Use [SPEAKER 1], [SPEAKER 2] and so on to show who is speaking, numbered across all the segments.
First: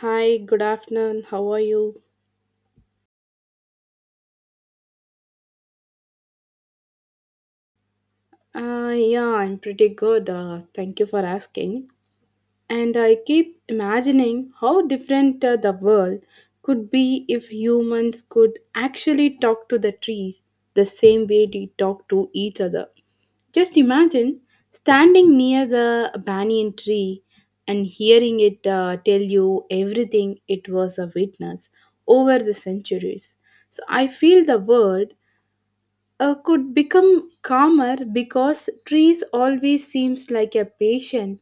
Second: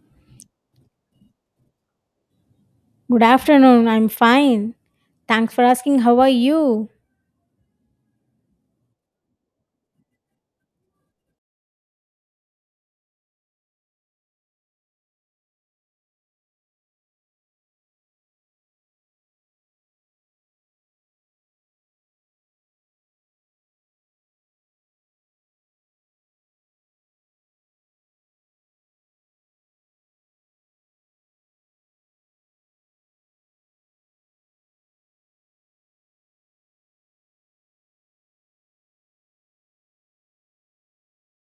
[SPEAKER 1] Hi, good afternoon. How are you?
[SPEAKER 2] Good afternoon. I'm fine. Thanks for asking. How are you?
[SPEAKER 1] Yeah, I'm pretty good. Thank you for asking. And I keep imagining how different the world could be if humans could actually talk to the trees the same way they talk to each other. Just imagine standing near the banyan tree and hearing it tell you everything it was a witness over the centuries. So I feel the world could become calmer because trees always seems like a patient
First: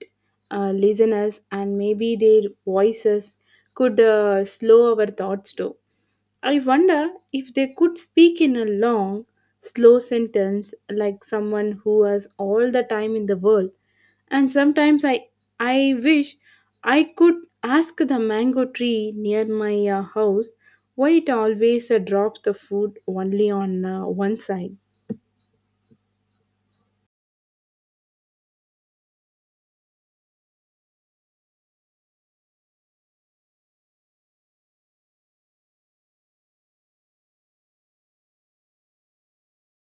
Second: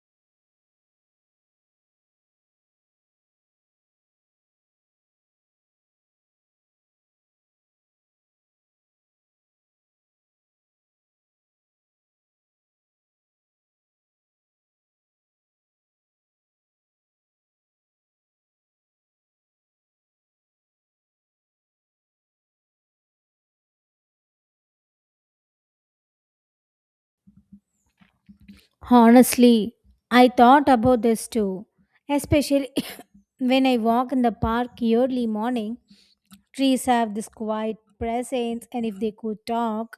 [SPEAKER 1] listeners, and maybe their voices could slow our thoughts too. I wonder if they could speak in a long, slow sentence like someone who has all the time in the world. And sometimes I wish I could ask the mango tree near my house why it always drops the food only on one side.
[SPEAKER 2] Honestly, I thought about this too, especially when I walk in the park early morning. Trees have this quiet presence, and if they could talk,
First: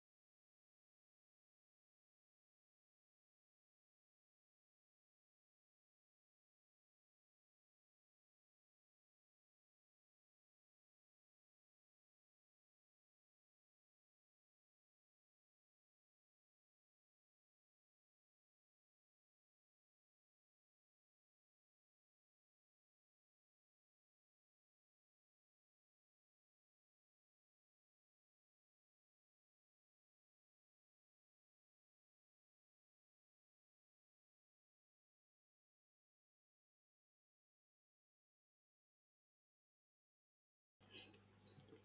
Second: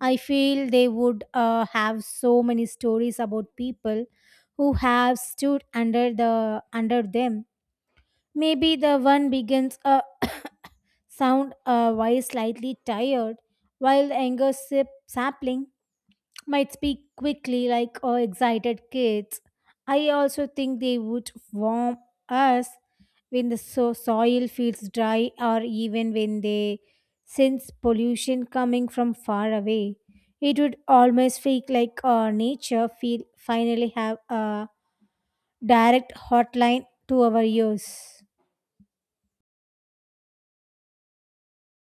[SPEAKER 2] I feel they would have so many stories about people who have stood under them. Maybe the one begins a sound why slightly tired, while the anger sip sapling might speak quickly like excited kids. I also think they would warm us when the soil feels dry or even when they sense pollution coming from far away. It would almost feel like nature feel finally have a direct hotline to our ears.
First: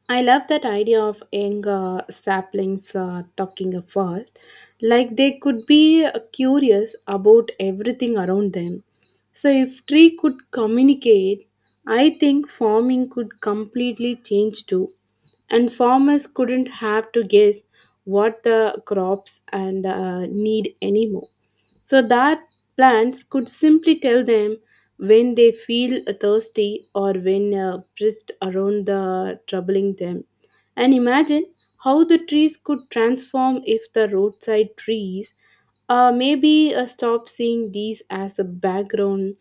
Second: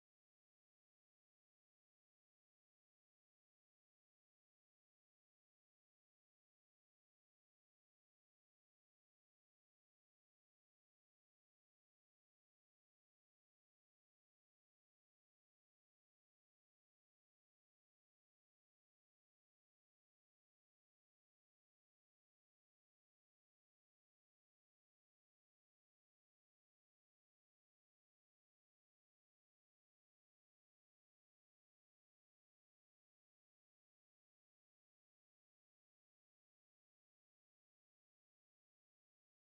[SPEAKER 1] I love that idea of young saplings talking at first, like they could be curious about everything around them. So, if tree could communicate, I think farming could completely change too, and farmers couldn't have to guess what the crops and need anymore, so that plants could simply tell them when they feel thirsty or when pressed around the troubling them. And imagine how the trees could transform if the roadside trees maybe stop seeing these as a background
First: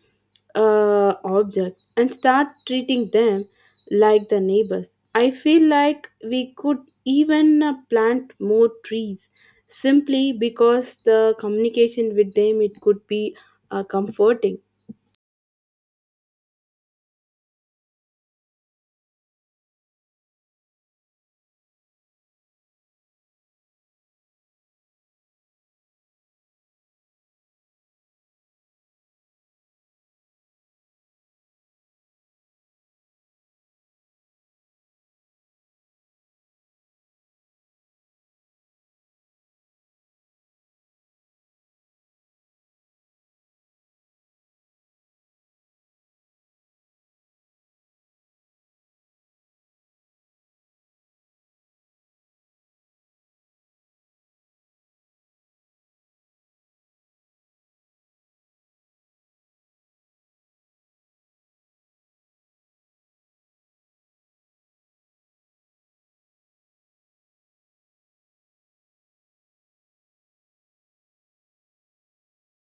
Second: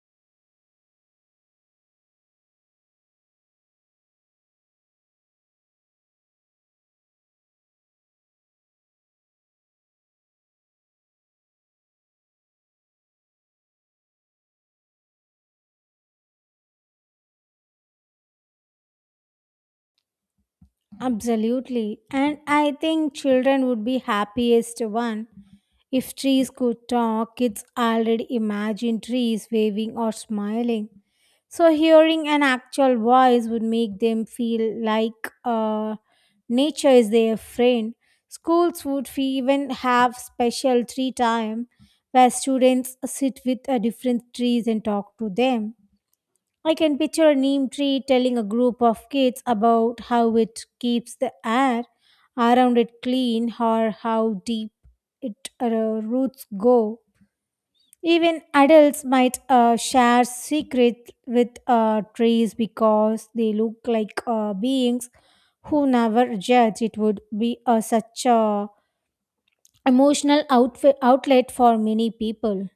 [SPEAKER 1] object and start treating them like the neighbors. I feel like we could even plant more trees simply because the communication with them it could be comforting.
[SPEAKER 2] Absolutely. And I think children would be happiest one. If trees could talk, kids already imagine trees waving or smiling. So hearing an actual voice would make them feel like nature is their friend. Schools would even have special tree time where students sit with different trees and talk to them. I can picture a neem tree telling a group of kids about how it keeps the air around it clean or how deep its roots go. Even adults might share secrets with trees because they look like beings who never judge. It would be such a outlet for many people.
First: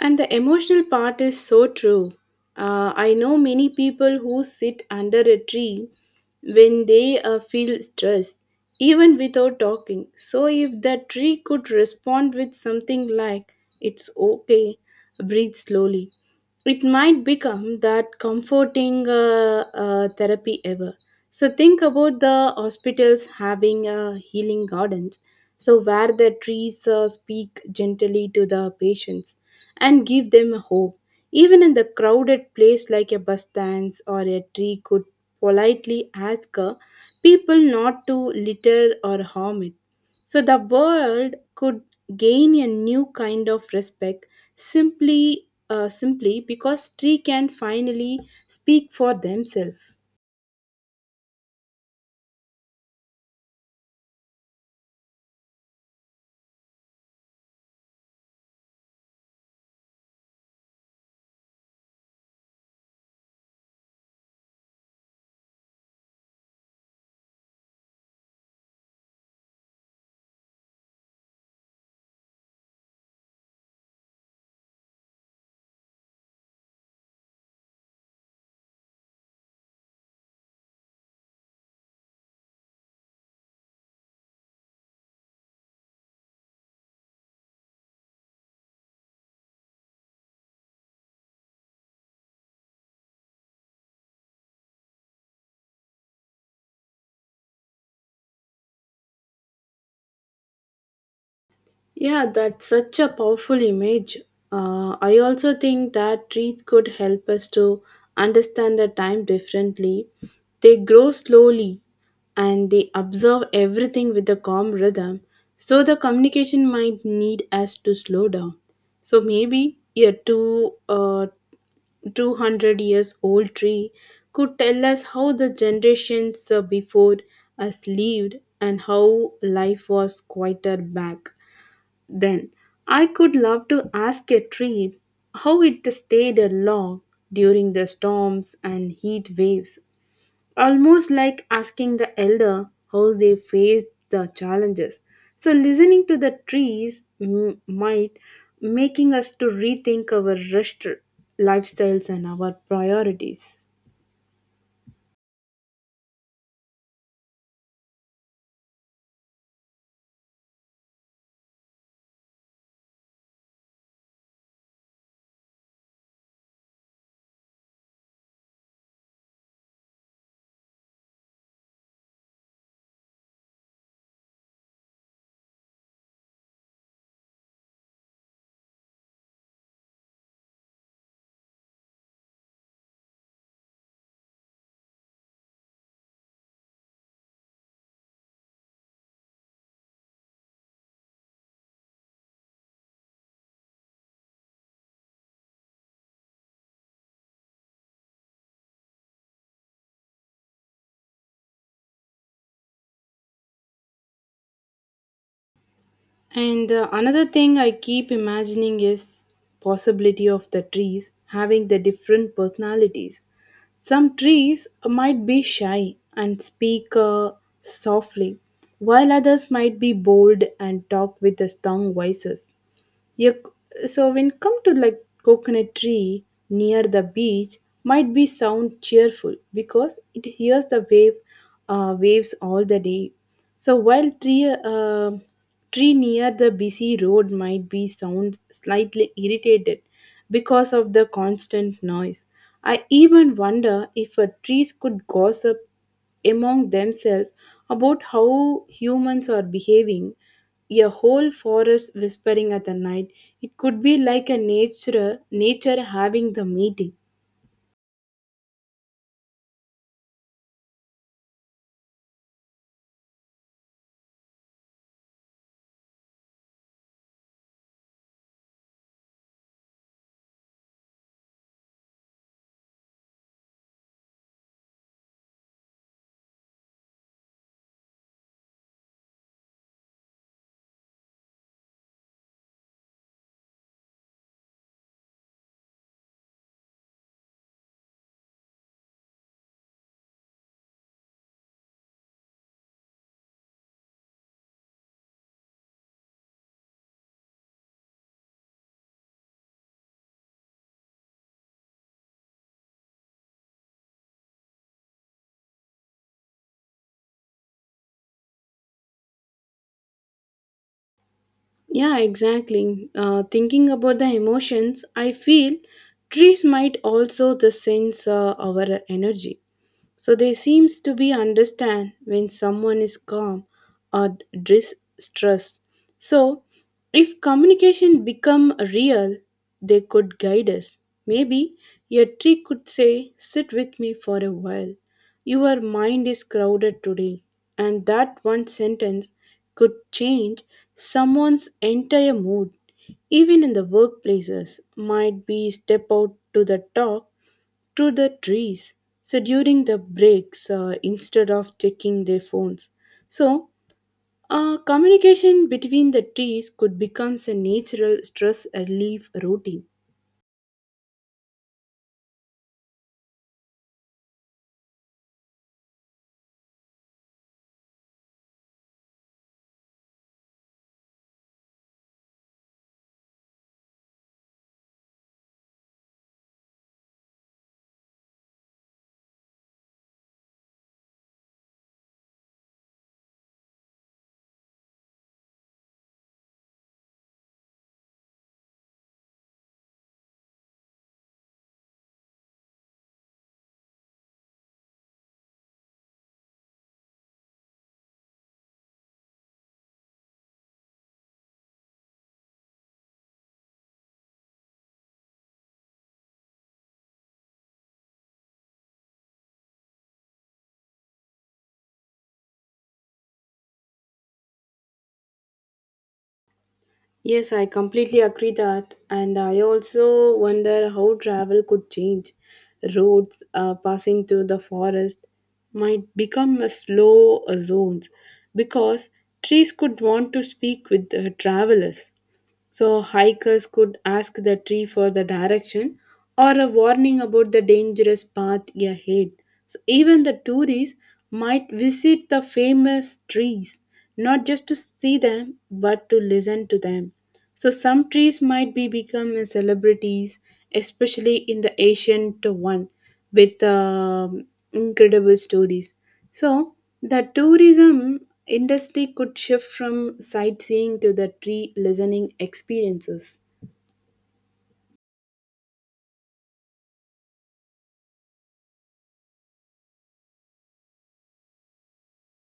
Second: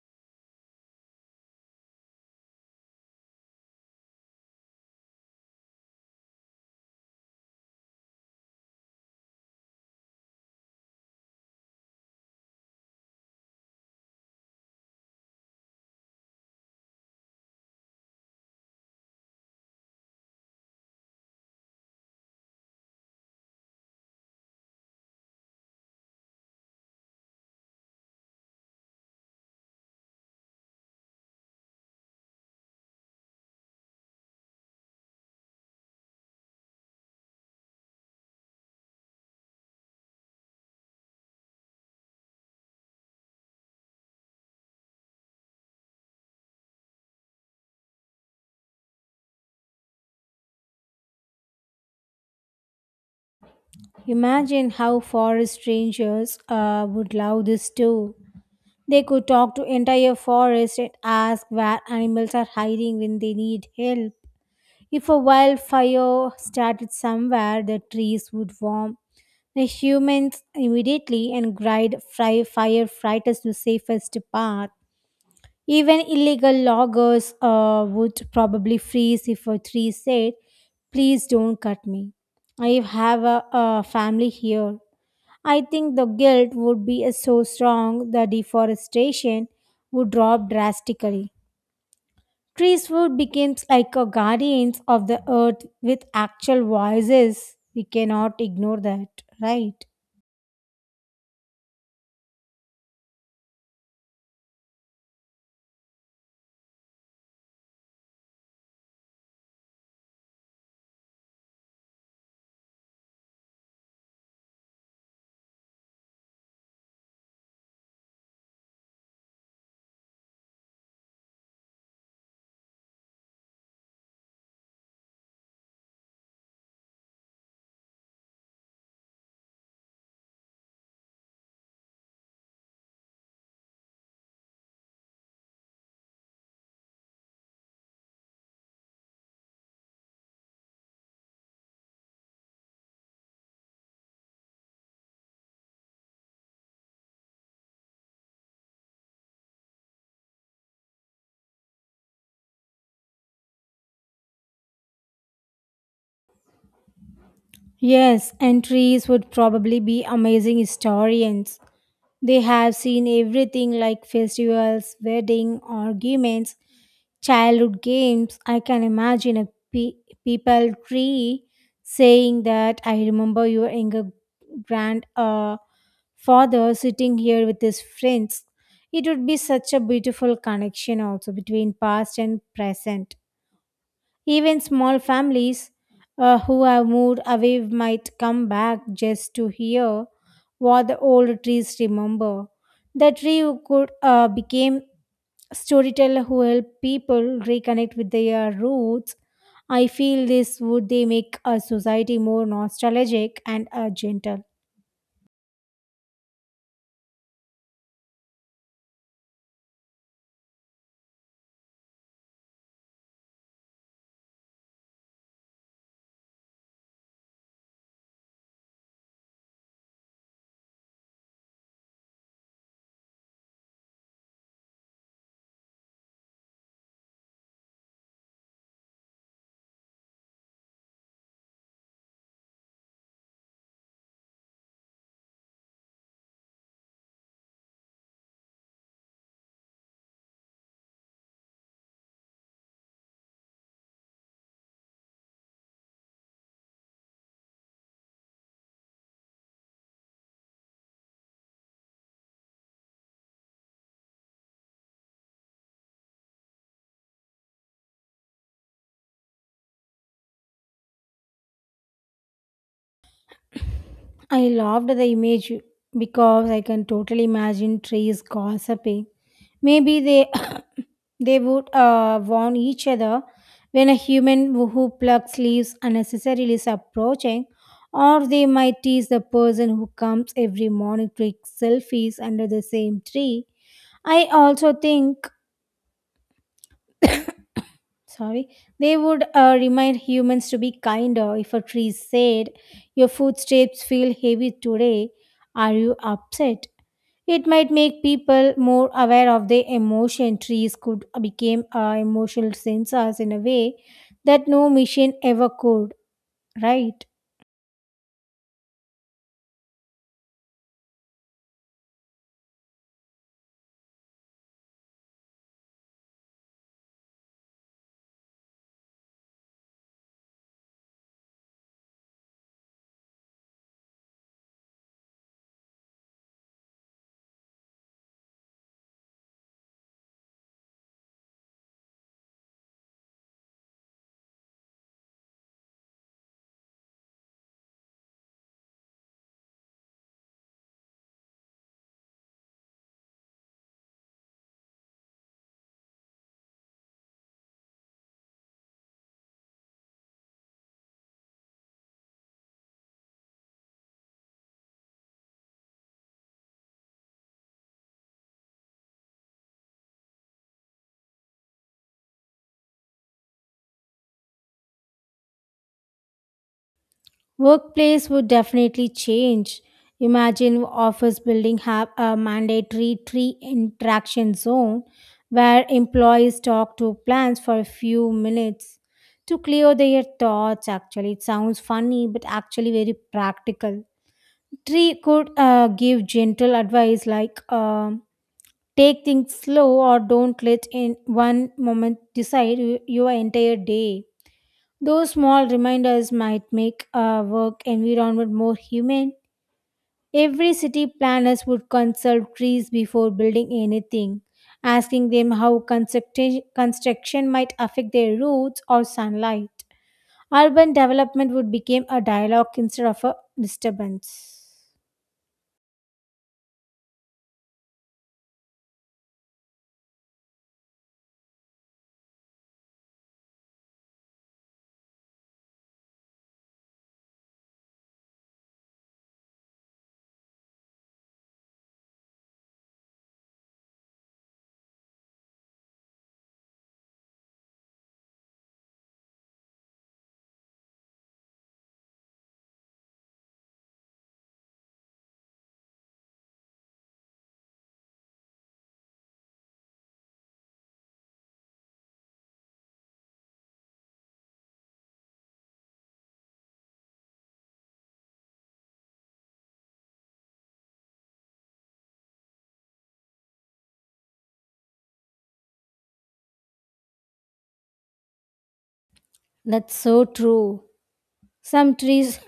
[SPEAKER 1] And the emotional part is so true. I know many people who sit under a tree when they feel stressed, even without talking. So, if the tree could respond with something like, "It's okay, breathe slowly," it might become that comforting therapy ever. So think about the hospitals having healing gardens, so where the trees speak gently to the patients and give them hope. Even in the crowded place like a bus stands or a tree could politely ask people not to litter or harm it. So the world could gain a new kind of respect simply simply because tree can finally speak for themselves.
[SPEAKER 2] Imagine how forest rangers would love this too. They could talk to entire forests and ask where animals are hiding when they need help. If a wildfire started somewhere, the trees would warm the humans immediately and guide fry firefighters to safest path. Even illegal loggers would probably freeze if a tree said, "Please don't cut me. I have a family here." I think the guilt would be so strong the deforestation would drop drastically. Trees would become like a guardians of the earth with actual voices. We cannot ignore that, right?
[SPEAKER 1] Yeah, that's such a powerful image. I also think that trees could help us to understand the time differently. They grow slowly and they observe everything with a calm rhythm, so the communication might need us to slow down. So maybe a 200 years old tree could tell us how the generations before us lived and how life was quieter back then. I could love to ask a tree how it stayed along during the storms and heat waves, almost like asking the elder how they faced the challenges. So listening to the trees might making us to rethink our rest lifestyles and our priorities.
[SPEAKER 2] Yes, and trees would probably be amazing historians. They have seen everything like festivals, wedding, arguments, childhood games. I can imagine a people tree saying that I remember your younger grandfather father sitting here with his friends. It would be such a beautiful connection also between past and present. Even small families who have moved away might come back just to hear what the old trees remember. The tree could became storyteller who help people reconnect with their roots. I feel this would they make a society more nostalgic and gentle.
[SPEAKER 1] And another thing I keep imagining is possibility of the trees having the different personalities. Some trees might be shy and speak softly, while others might be bold and talk with the strong voices. Yeah, so when come to like coconut tree near the beach might be sound cheerful because it hears the waves all the day. So while tree near the busy road might be sound slightly irritated because of the constant noise. I even wonder if trees could gossip among themselves about how humans are behaving, a whole forest whispering at the night. It could be like a nature having the meeting.
[SPEAKER 2] I loved the image because I can totally imagine trees gossiping. Maybe they they would warn each other when a human who plucks leaves unnecessarily is approaching, or they might tease the person who comes every morning to take selfies under the same tree. I also think, sorry, they would remind humans to be kinder if a tree said your footsteps feel heavy today, are you upset? It might make people more aware of their emotion. Trees could become emotional sensors in a way that no machine ever could, right?
[SPEAKER 1] Yeah, exactly. Thinking about the emotions, I feel trees might also the sense our energy. So they seems to be understand when someone is calm or distressed. So if communication become real, they could guide us. Maybe a tree could say, "Sit with me for a while. Your mind is crowded today." And that one sentence could change someone's entire mood. Even in the workplaces, might be step out to the talk to the trees so during the breaks instead of checking their phones, so communication between the trees could become a natural stress relief routine.
[SPEAKER 2] Workplace would definitely change. Imagine office building have a mandatory tree interaction zone where employees talk to plants for a few minutes to clear their thoughts. Actually, it sounds funny, but actually very practical. Tree could give gentle advice like take things slow or don't let in one moment decide your entire day. Those small reminders might make our work environment more humane. Every city planners would consult trees before building anything, asking them how construction might affect their roads or sunlight. Urban development would become a dialogue instead of a disturbance.
[SPEAKER 1] Yes, I completely agree that. And I also wonder how travel could change. Roads passing through the forest might become a slow zones because trees could want to speak with the travelers. So hikers could ask the tree for the direction or a warning about the dangerous path ahead. So even the tourists might visit the famous trees, not just to see them, but to listen to them. So some trees might be become a celebrities, especially in the ancient one, with incredible stories. So, the tourism industry could shift from sightseeing to the tree listening experiences.
[SPEAKER 2] That's so true. Some trees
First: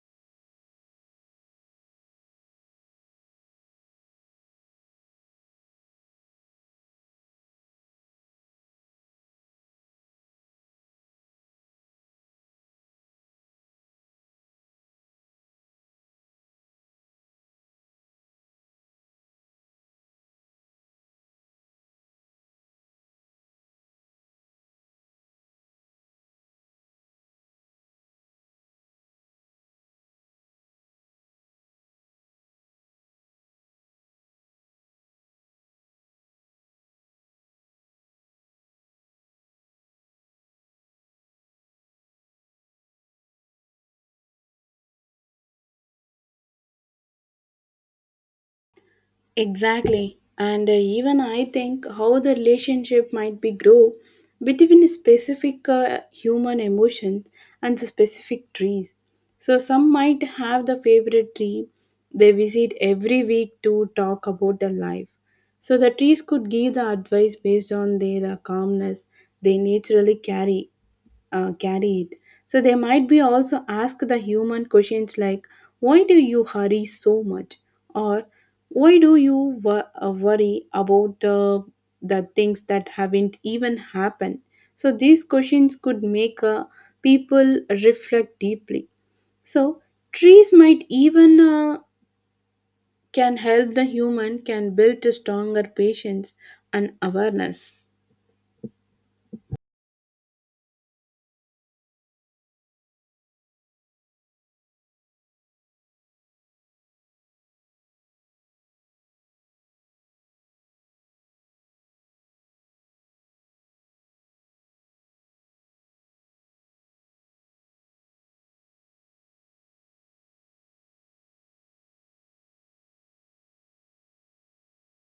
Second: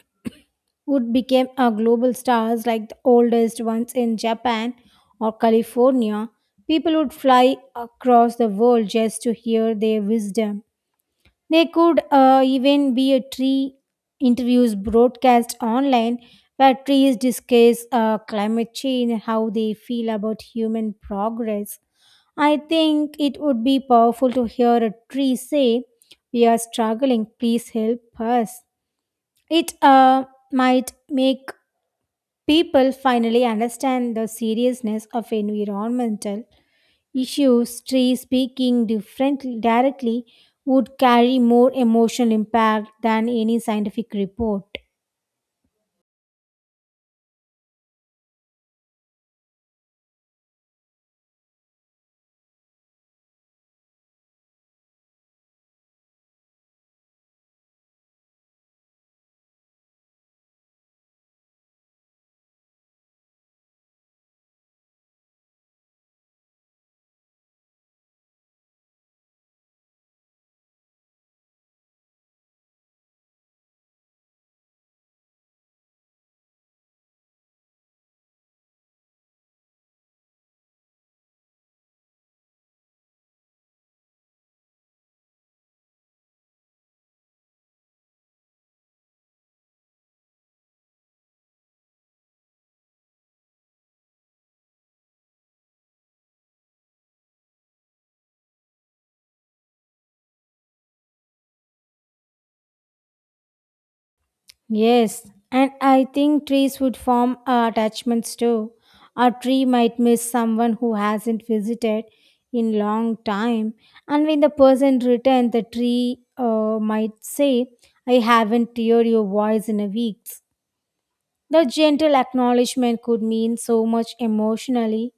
[SPEAKER 2] would become a global stars like the oldest ones in Japan or California. People would fly across the world just to hear their wisdom. They could even be a tree interviews broadcast online where trees discuss climate change and how they feel about human progress. I think it would be powerful to hear a tree say, we are struggling, please help us. It might make people finally understand the seriousness of environmental issues. Trees speaking differently directly would carry more emotional impact than any scientific report.
[SPEAKER 1] Exactly. And even I think how the relationship might be grow between specific human emotions and the specific trees. So some might have the favorite tree they visit every week to talk about their life. So the trees could give the advice based on their calmness they naturally carry it. So they might be also ask the human questions like, "Why do you hurry so much? Or why do you worry about the things that haven't even happened?" So these questions could make people reflect deeply. So trees might even can help the human can build a stronger patience and awareness.
[SPEAKER 2] Yes, and I think trees would form attachments too. A tree might miss someone who hasn't visited in long time, and when the person returns, the tree might say, "I haven't heard your voice in a week." The gentle acknowledgement could mean so much emotionally.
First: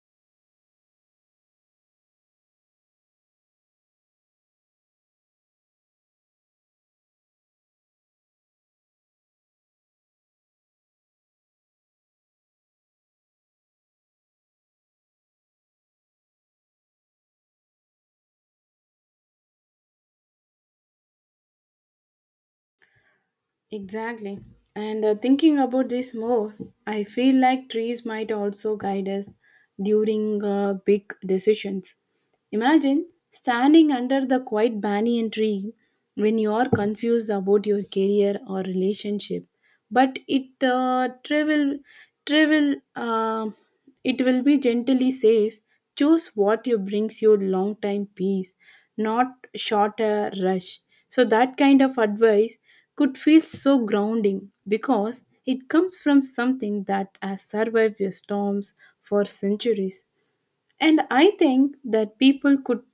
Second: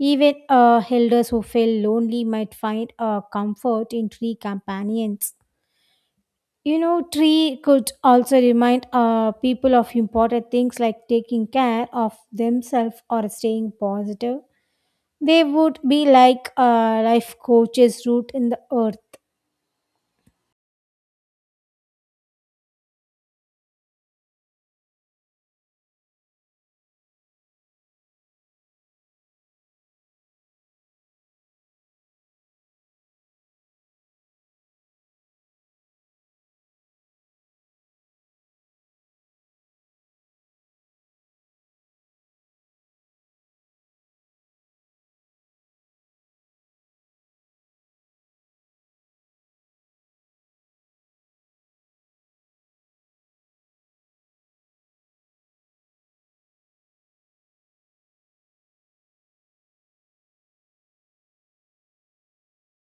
[SPEAKER 2] Even elders who feel lonely might find comfort in tree companions. You know, tree could also remind people of important things like taking care of themselves or staying positive. They would be like life coaches root in the earth.
[SPEAKER 1] Exactly. And thinking about this more, I feel like trees might also guide us during big decisions. Imagine standing under the quiet banyan tree when you are confused about your career or relationship, but it travel, uh, it will be gently says, "Choose what you brings you long time peace, not shorter rush." So that kind of advice could feel so grounding because it comes from something that has survived your storms for centuries. And I think that people could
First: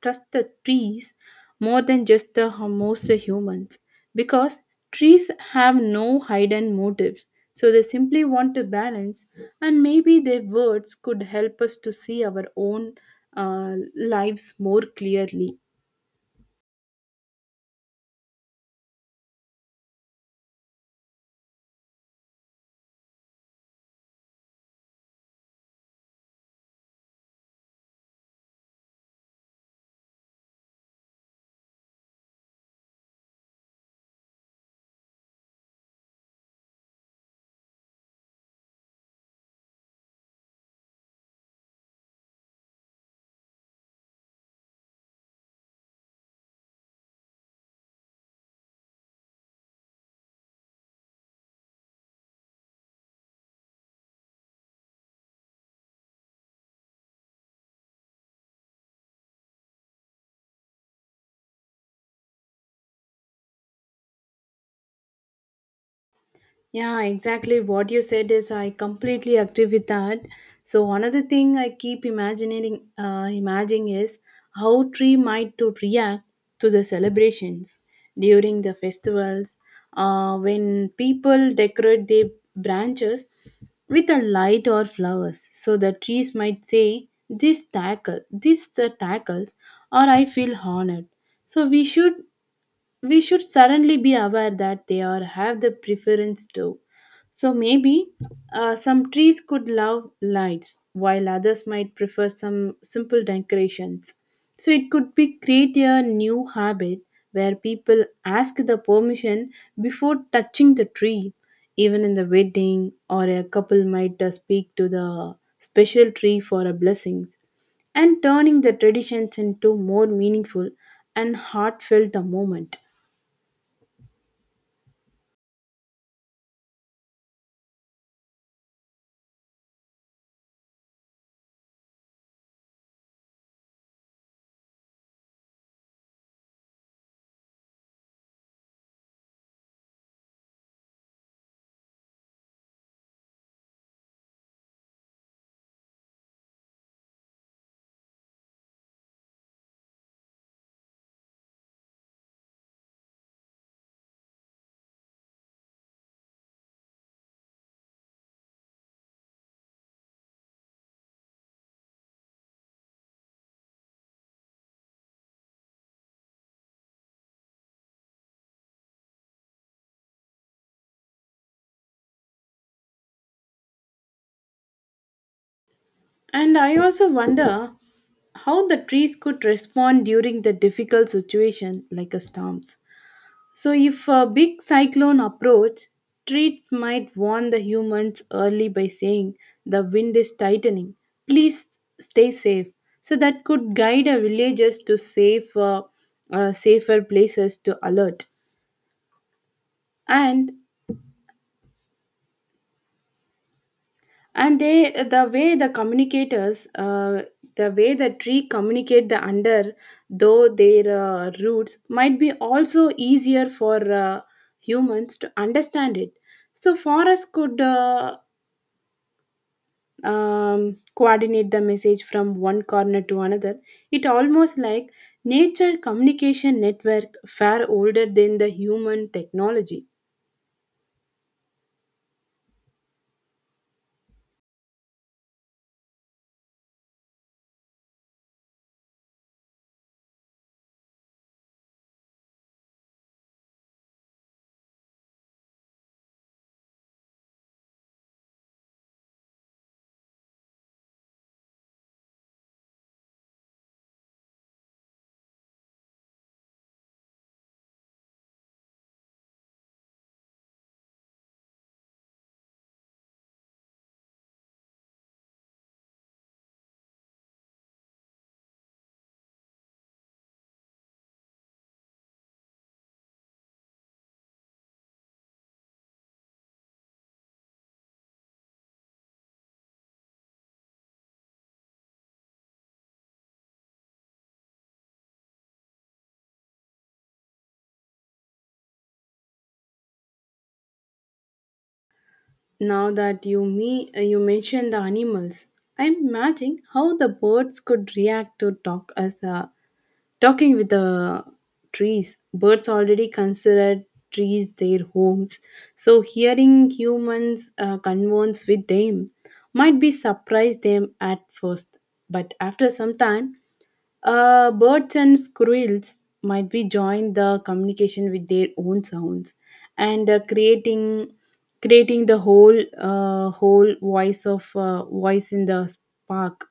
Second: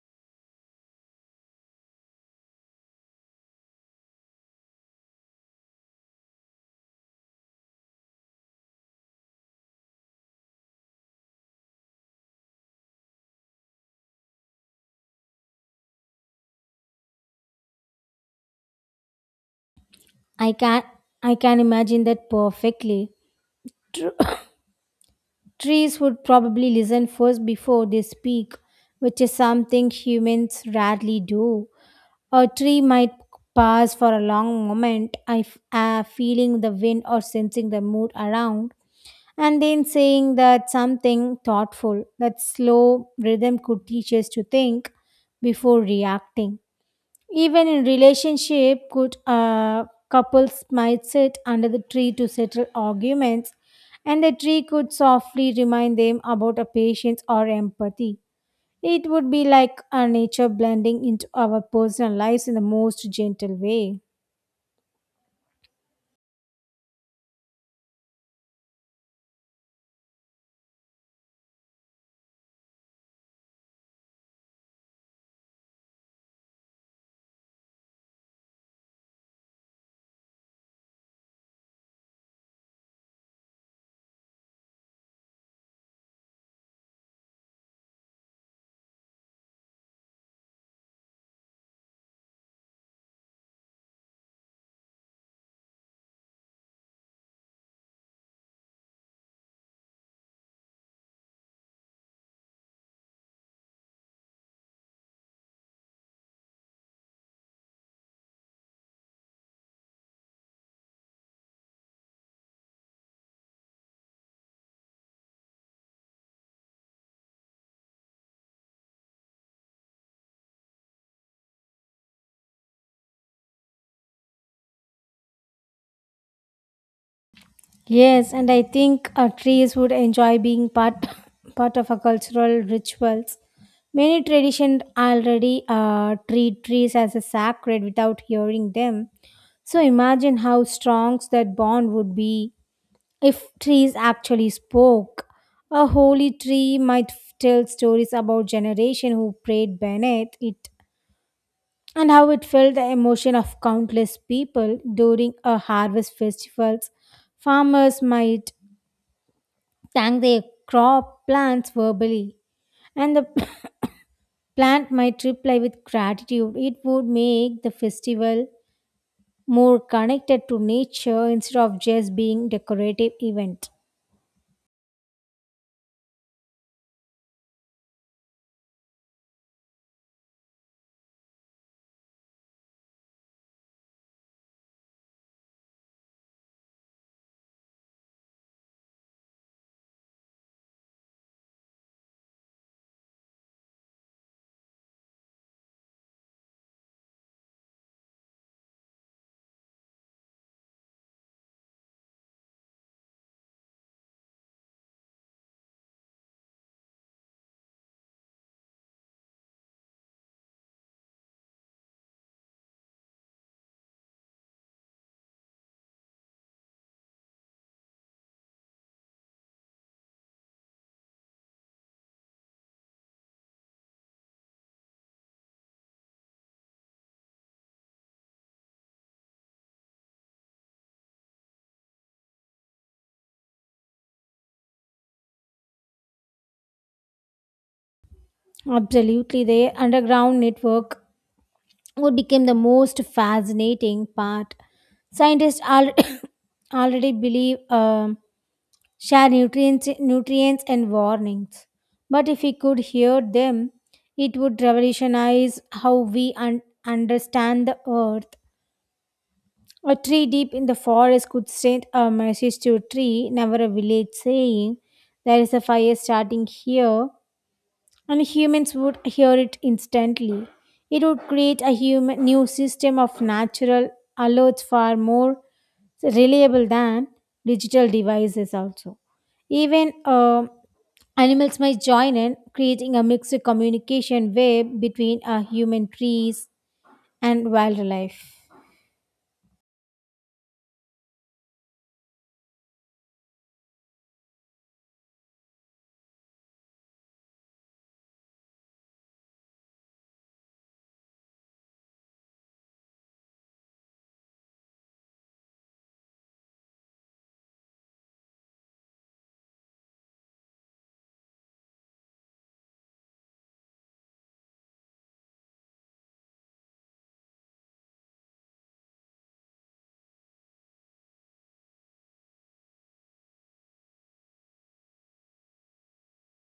[SPEAKER 1] trust the trees more than just the most humans because trees have no hidden motives. So they simply want to balance, and maybe their words could help us to see our own lives more clearly.
[SPEAKER 2] I can I can imagine that perfectly. Tr- Trees would probably listen first before they speak, which is something humans rarely do. A tree might pause for a long moment, feeling the wind or sensing the mood around, and then saying that something thoughtful. That slow rhythm could teach us to think before reacting. Even in relationship, good couples might sit under the tree to settle arguments, and the tree could softly remind them about a patience or empathy. It would be like a nature blending into our personal lives in the most gentle way.
[SPEAKER 1] Yeah, exactly what you said is I completely agree with that. So another thing I keep imagining is how tree might to react to the celebrations during the festivals when people decorate their branches with a light or flowers. So the trees might say, "This tackle, this the tackles," or "I feel honored." So we should suddenly be aware that they are have the preference too. So maybe some trees could love lights, while others might prefer some simple decorations. So it could be create a new habit where people ask the permission before touching the tree. Even in the wedding, or a couple might speak to the special tree for a blessing, and turning the traditions into more meaningful and heartfelt the moment.
[SPEAKER 2] Yes, and I think trees would enjoy being part part of a cultural rituals. Many traditions already treat trees as a sacred without hearing them. So imagine how strong that bond would be if trees actually spoke. A holy tree might tell stories about generation who prayed beneath it and how it felt the emotion of countless people during a harvest festivals. Farmers might thank their crop plants verbally, and the plant might reply with gratitude. It would make the festival more connected to nature instead of just being decorative event.
[SPEAKER 1] And I also wonder how the trees could respond during the difficult situation like a storms. So if a big cyclone approach, tree might warn the humans early by saying the wind is tightening. Please stay safe. So that could guide our villagers to safer places to alert. And and they the way the communicators the way the tree communicate the under though their roots might be also easier for humans to understand it, so forests could coordinate the message from one corner to another. It almost like nature communication network far older than the human technology.
[SPEAKER 2] Absolutely, the underground network would become the most fascinating part. Scientists already believe, share nutrients and warnings. But if we could hear them, it would revolutionize how we understand the earth. A tree deep in the forest could send a message to a tree, never a village, saying, there is a fire starting here, and humans would hear it instantly. It would create a human, new system of natural alerts far more reliable than digital devices also. Even animals might join in, creating a mixed communication web between human trees and wildlife.
[SPEAKER 1] Now that you me you mentioned the animals, I'm imagining how the birds could react to talking with the trees. Birds already consider trees their homes, so hearing humans converse with them might be surprise them at first. But after some time, birds and squirrels might be join the communication with their own sounds, and creating the whole whole voice of voice in the spark,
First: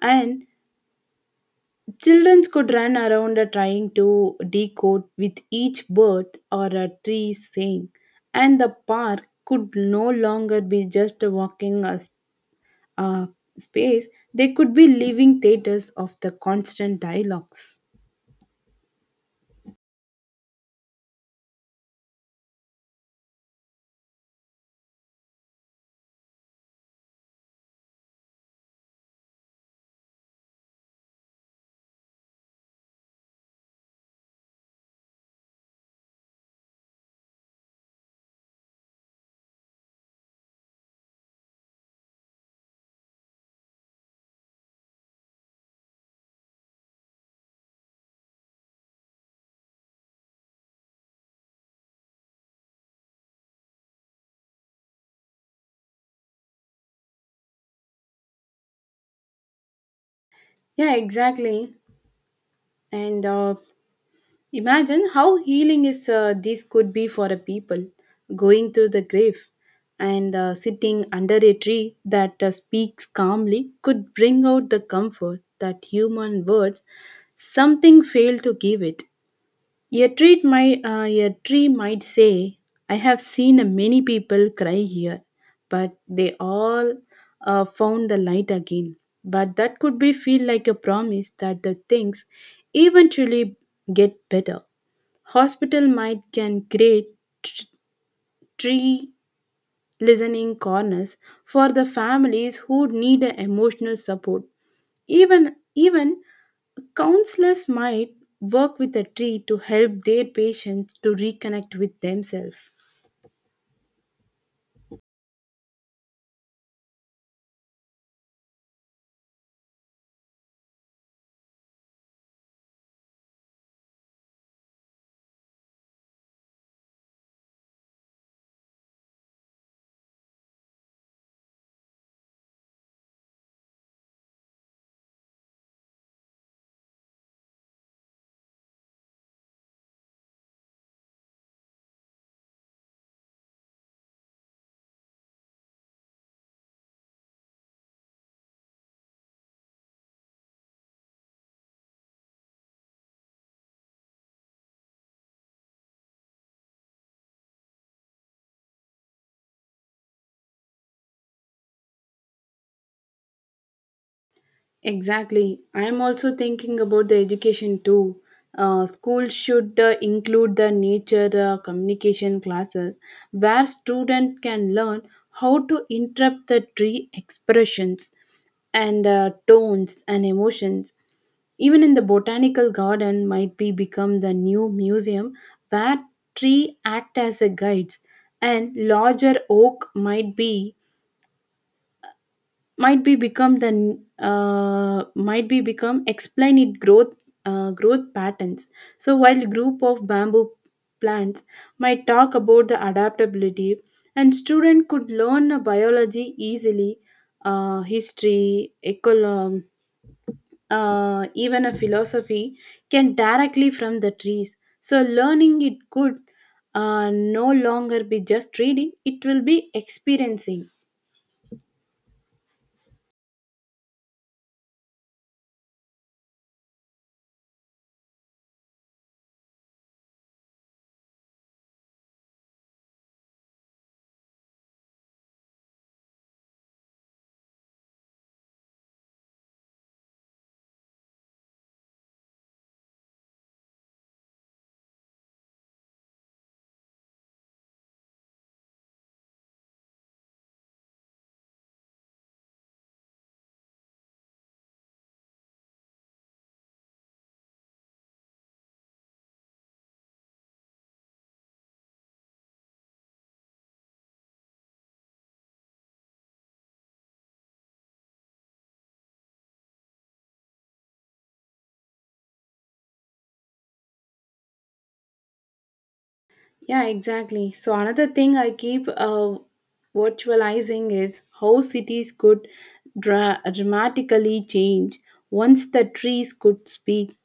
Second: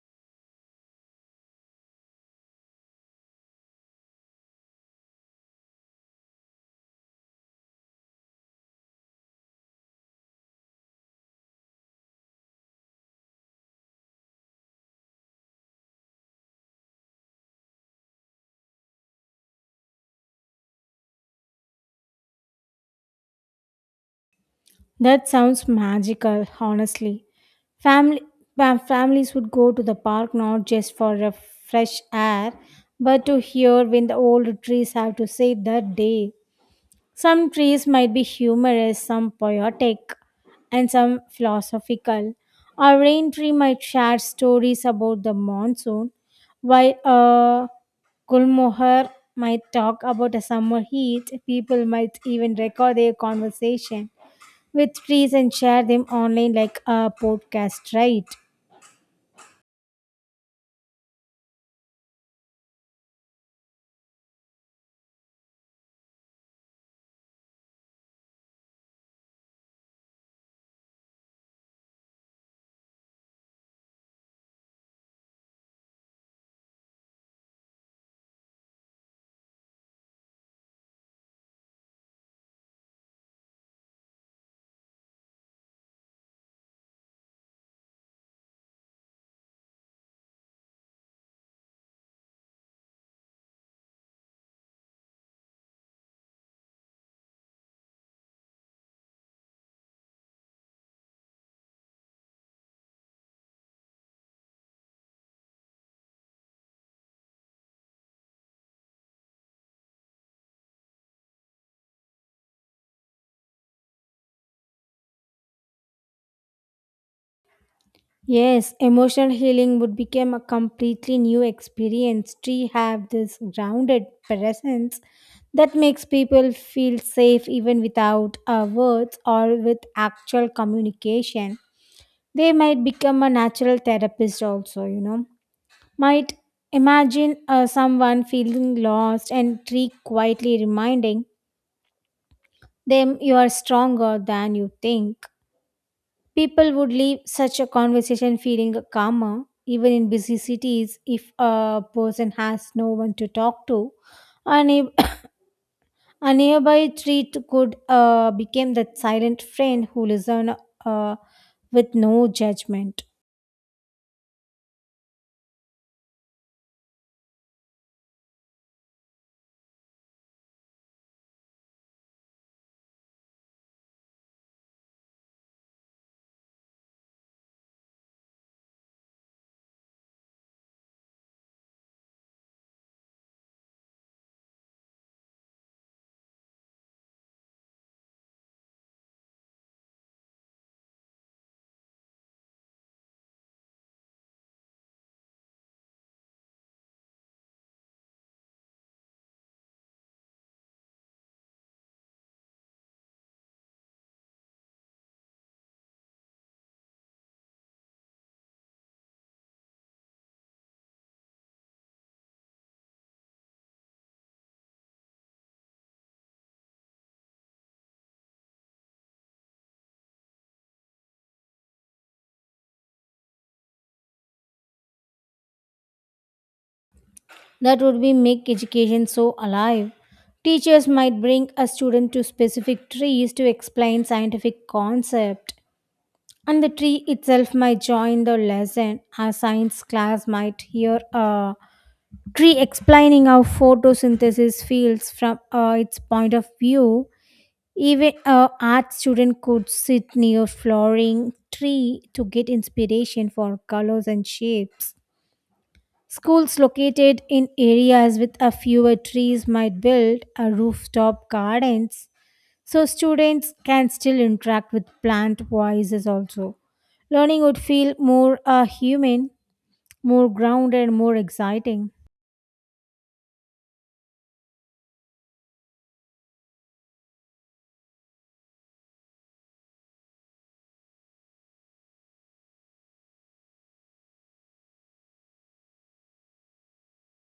[SPEAKER 1] and children could run around trying to decode with each bird or a tree saying, and the park could no longer be just a walking uh, space. They could be living theaters of the constant dialogues.
[SPEAKER 2] That sounds magical, honestly. Family, Families would go to the park not just for a fresh air, but to hear when the old trees have to say that day. Some trees might be humorous, some poetic, and some philosophical. A rain tree might share stories about the monsoon, while a gulmohar might talk about a summer heat. People might even record their conversation with trees and share them online like a podcast, right?
[SPEAKER 1] Yeah, exactly. And imagine how healing is this could be for a people going through the grave, and sitting under a tree that speaks calmly could bring out the comfort that human words something failed to give it. A tree might say, "I have seen many people cry here, but they all found the light again." But that could be feel like a promise that the things eventually get better. Hospital might can create tr- tree listening corners for the families who need a emotional support. Even counselors might work with a tree to help their patients to reconnect with themselves.
[SPEAKER 2] Yes, emotional healing would become a completely new experience. Tree have this grounded presence that makes people feel safe even without words or with actual communication. They might become a natural therapist also, you know. Might imagine someone feeling lost and tree quietly reminding them you are stronger than you think. People would leave such a conversation feeling calmer, even in busy cities, if a person has no one to talk to. A, neigh- A nearby tree could become that silent friend who listens uh, with no judgment.
[SPEAKER 1] Exactly. I am also thinking about the education too. Schools should include the nature communication classes where students can learn how to interpret the tree expressions and tones and emotions. Even in the botanical garden might be become the new museum where tree act as a guides, and larger oak might be become explain it growth patterns. So while group of bamboo plants might talk about the adaptability, and student could learn a biology easily, history, ecology, even a philosophy can directly from the trees, so learning it could no longer be just reading, it will be experiencing.
[SPEAKER 2] That would be make education so alive. Teachers might bring a student to specific trees to explain scientific concept, and the tree itself might join the lesson. A science class might hear a tree explaining how photosynthesis feels from its point of view. Even a art student could sit near flowering tree to get inspiration for colors and shapes. Schools located in areas with a fewer trees might build a rooftop gardens so students can still interact with plant voices also. Learning would feel more human, more grounded, and more exciting.
[SPEAKER 1] Yeah, exactly. So another thing I keep virtualizing is how cities could dramatically change once the trees could speak.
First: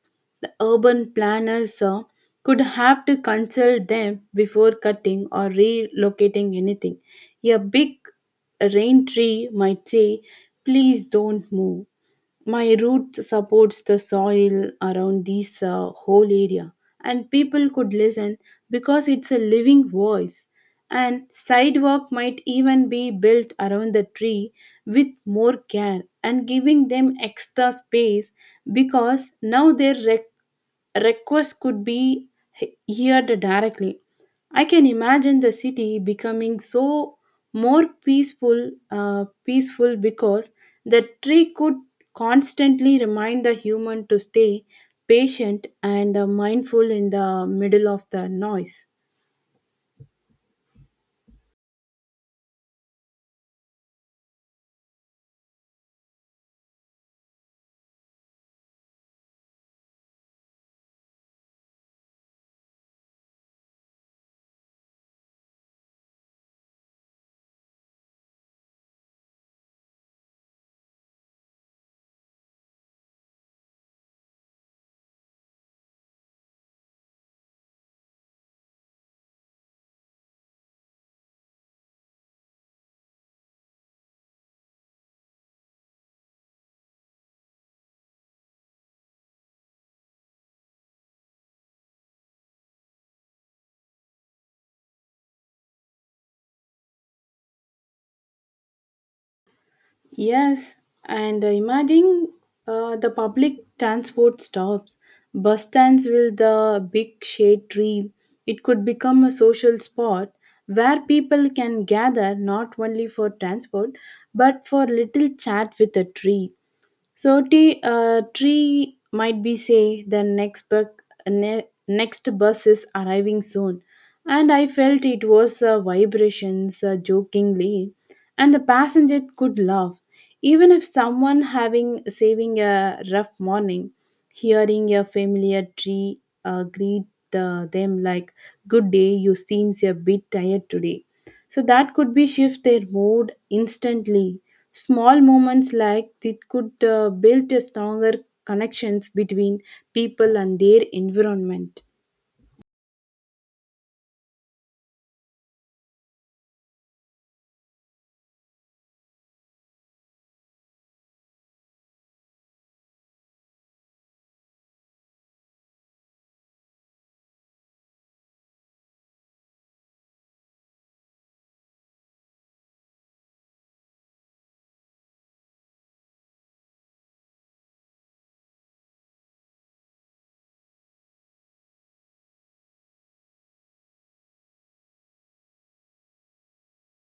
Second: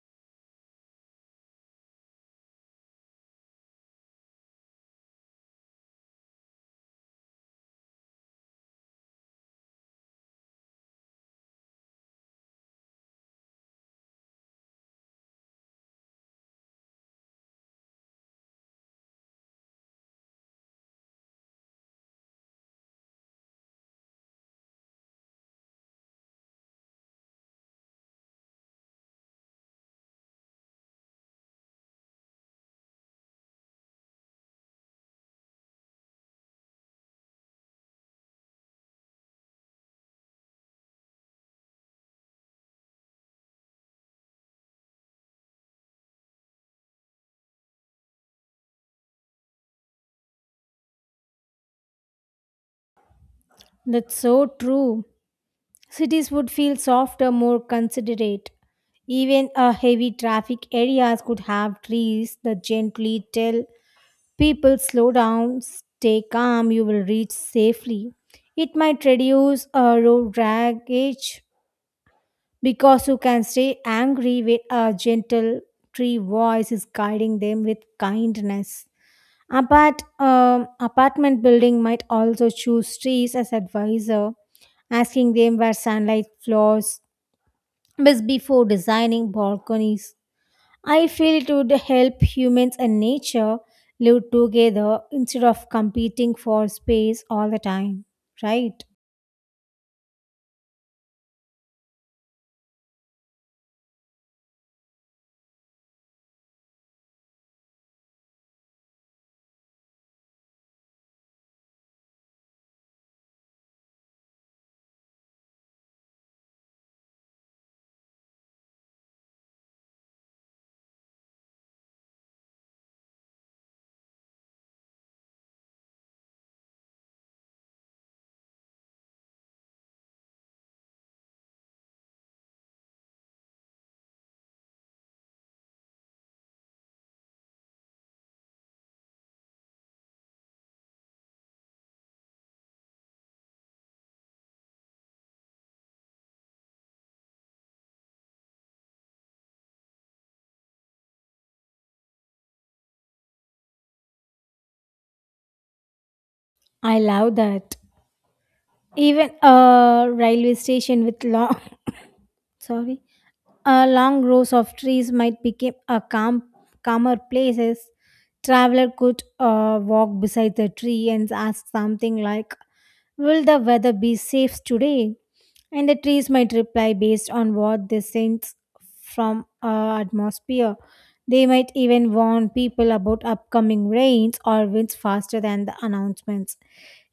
[SPEAKER 1] The urban planners could have to consult them before cutting or relocating anything. A big rain tree might say, "Please don't move, my root supports the soil around this whole area," and people could listen because it's a living voice. And sidewalk might even be built around the tree with more care and giving them extra space because now their request could be heard directly. I can imagine the city becoming so peaceful because the tree could constantly remind the human to stay patient and mindful in the middle of the noise.
[SPEAKER 2] That's so true. Cities would feel softer, more considerate. Even a heavy traffic areas could have trees that gently tell people slow down, stay calm, you will reach safely. It might reduce road rage because you can stay angry with a gentle tree voice is guiding them with kindness. Apartment building might also choose trees as advisor asking them where sunlight flows but before designing balconies, I feel it would help humans and nature live together instead of competing for space all the time, right?
[SPEAKER 1] Yes, and imagine the public transport stops, bus stands with the big shade tree. It could become a social spot where people can gather not only for transport but for little chat with a tree. So tree might be say the next next bus is arriving soon, and I felt it was vibrations jokingly, and the passenger could laugh. Even if someone having saving a rough morning, hearing a familiar tree greet them like, "Good day, you seems a bit tired today," so that could be shift their mood instantly. Small moments like this could build a stronger connections between people and their environment.
[SPEAKER 2] I love that. Even a railway station with long sorry, long rows of trees might become a calmer places. Traveler could walk beside the tree and ask something like, "Will the weather be safe today?" And the trees might reply based on what they sense from atmosphere. They might even warn people about upcoming rains or winds faster than the announcements.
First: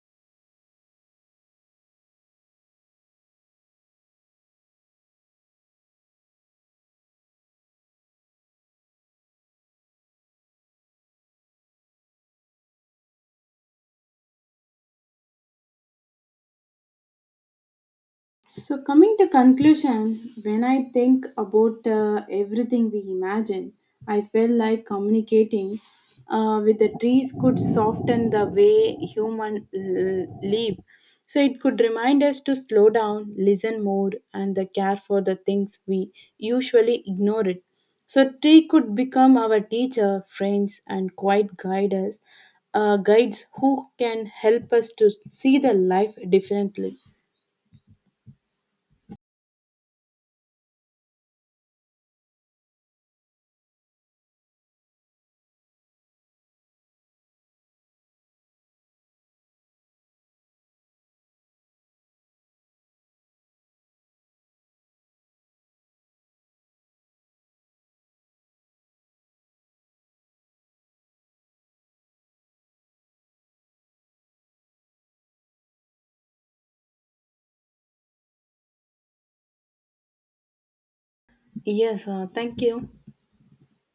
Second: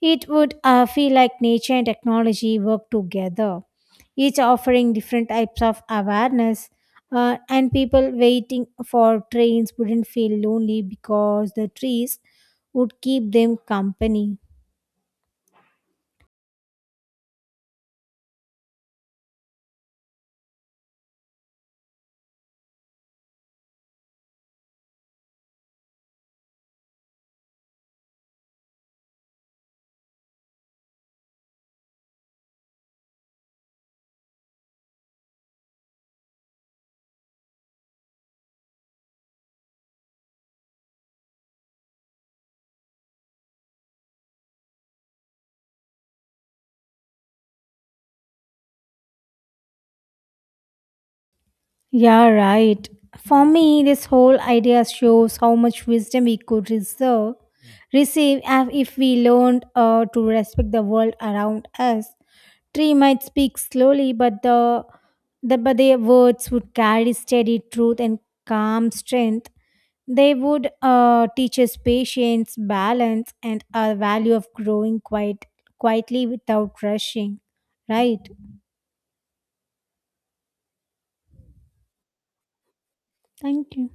[SPEAKER 2] It would feel like nature and technology work together, each offering different types of awareness. And people waiting for trains wouldn't feel lonely because the trees would keep them company.
[SPEAKER 1] So, coming to conclusion, when I think about everything we imagine, I feel like communicating with the trees could soften the way human live. So, it could remind us to slow down, listen more, and the care for the things we usually ignore it. So, tree could become our teacher, friends, and guides who can help us to see the life differently.
[SPEAKER 2] Yeah, right. For me, this whole idea shows how much wisdom we could receive if we learned to respect the world around us. Tree might speak slowly, but their words would carry steady truth and calm strength. They would teach us patience, balance, and a value of growing quite quietly without rushing. Right?
[SPEAKER 1] Yes, thank you.
[SPEAKER 2] Thank you.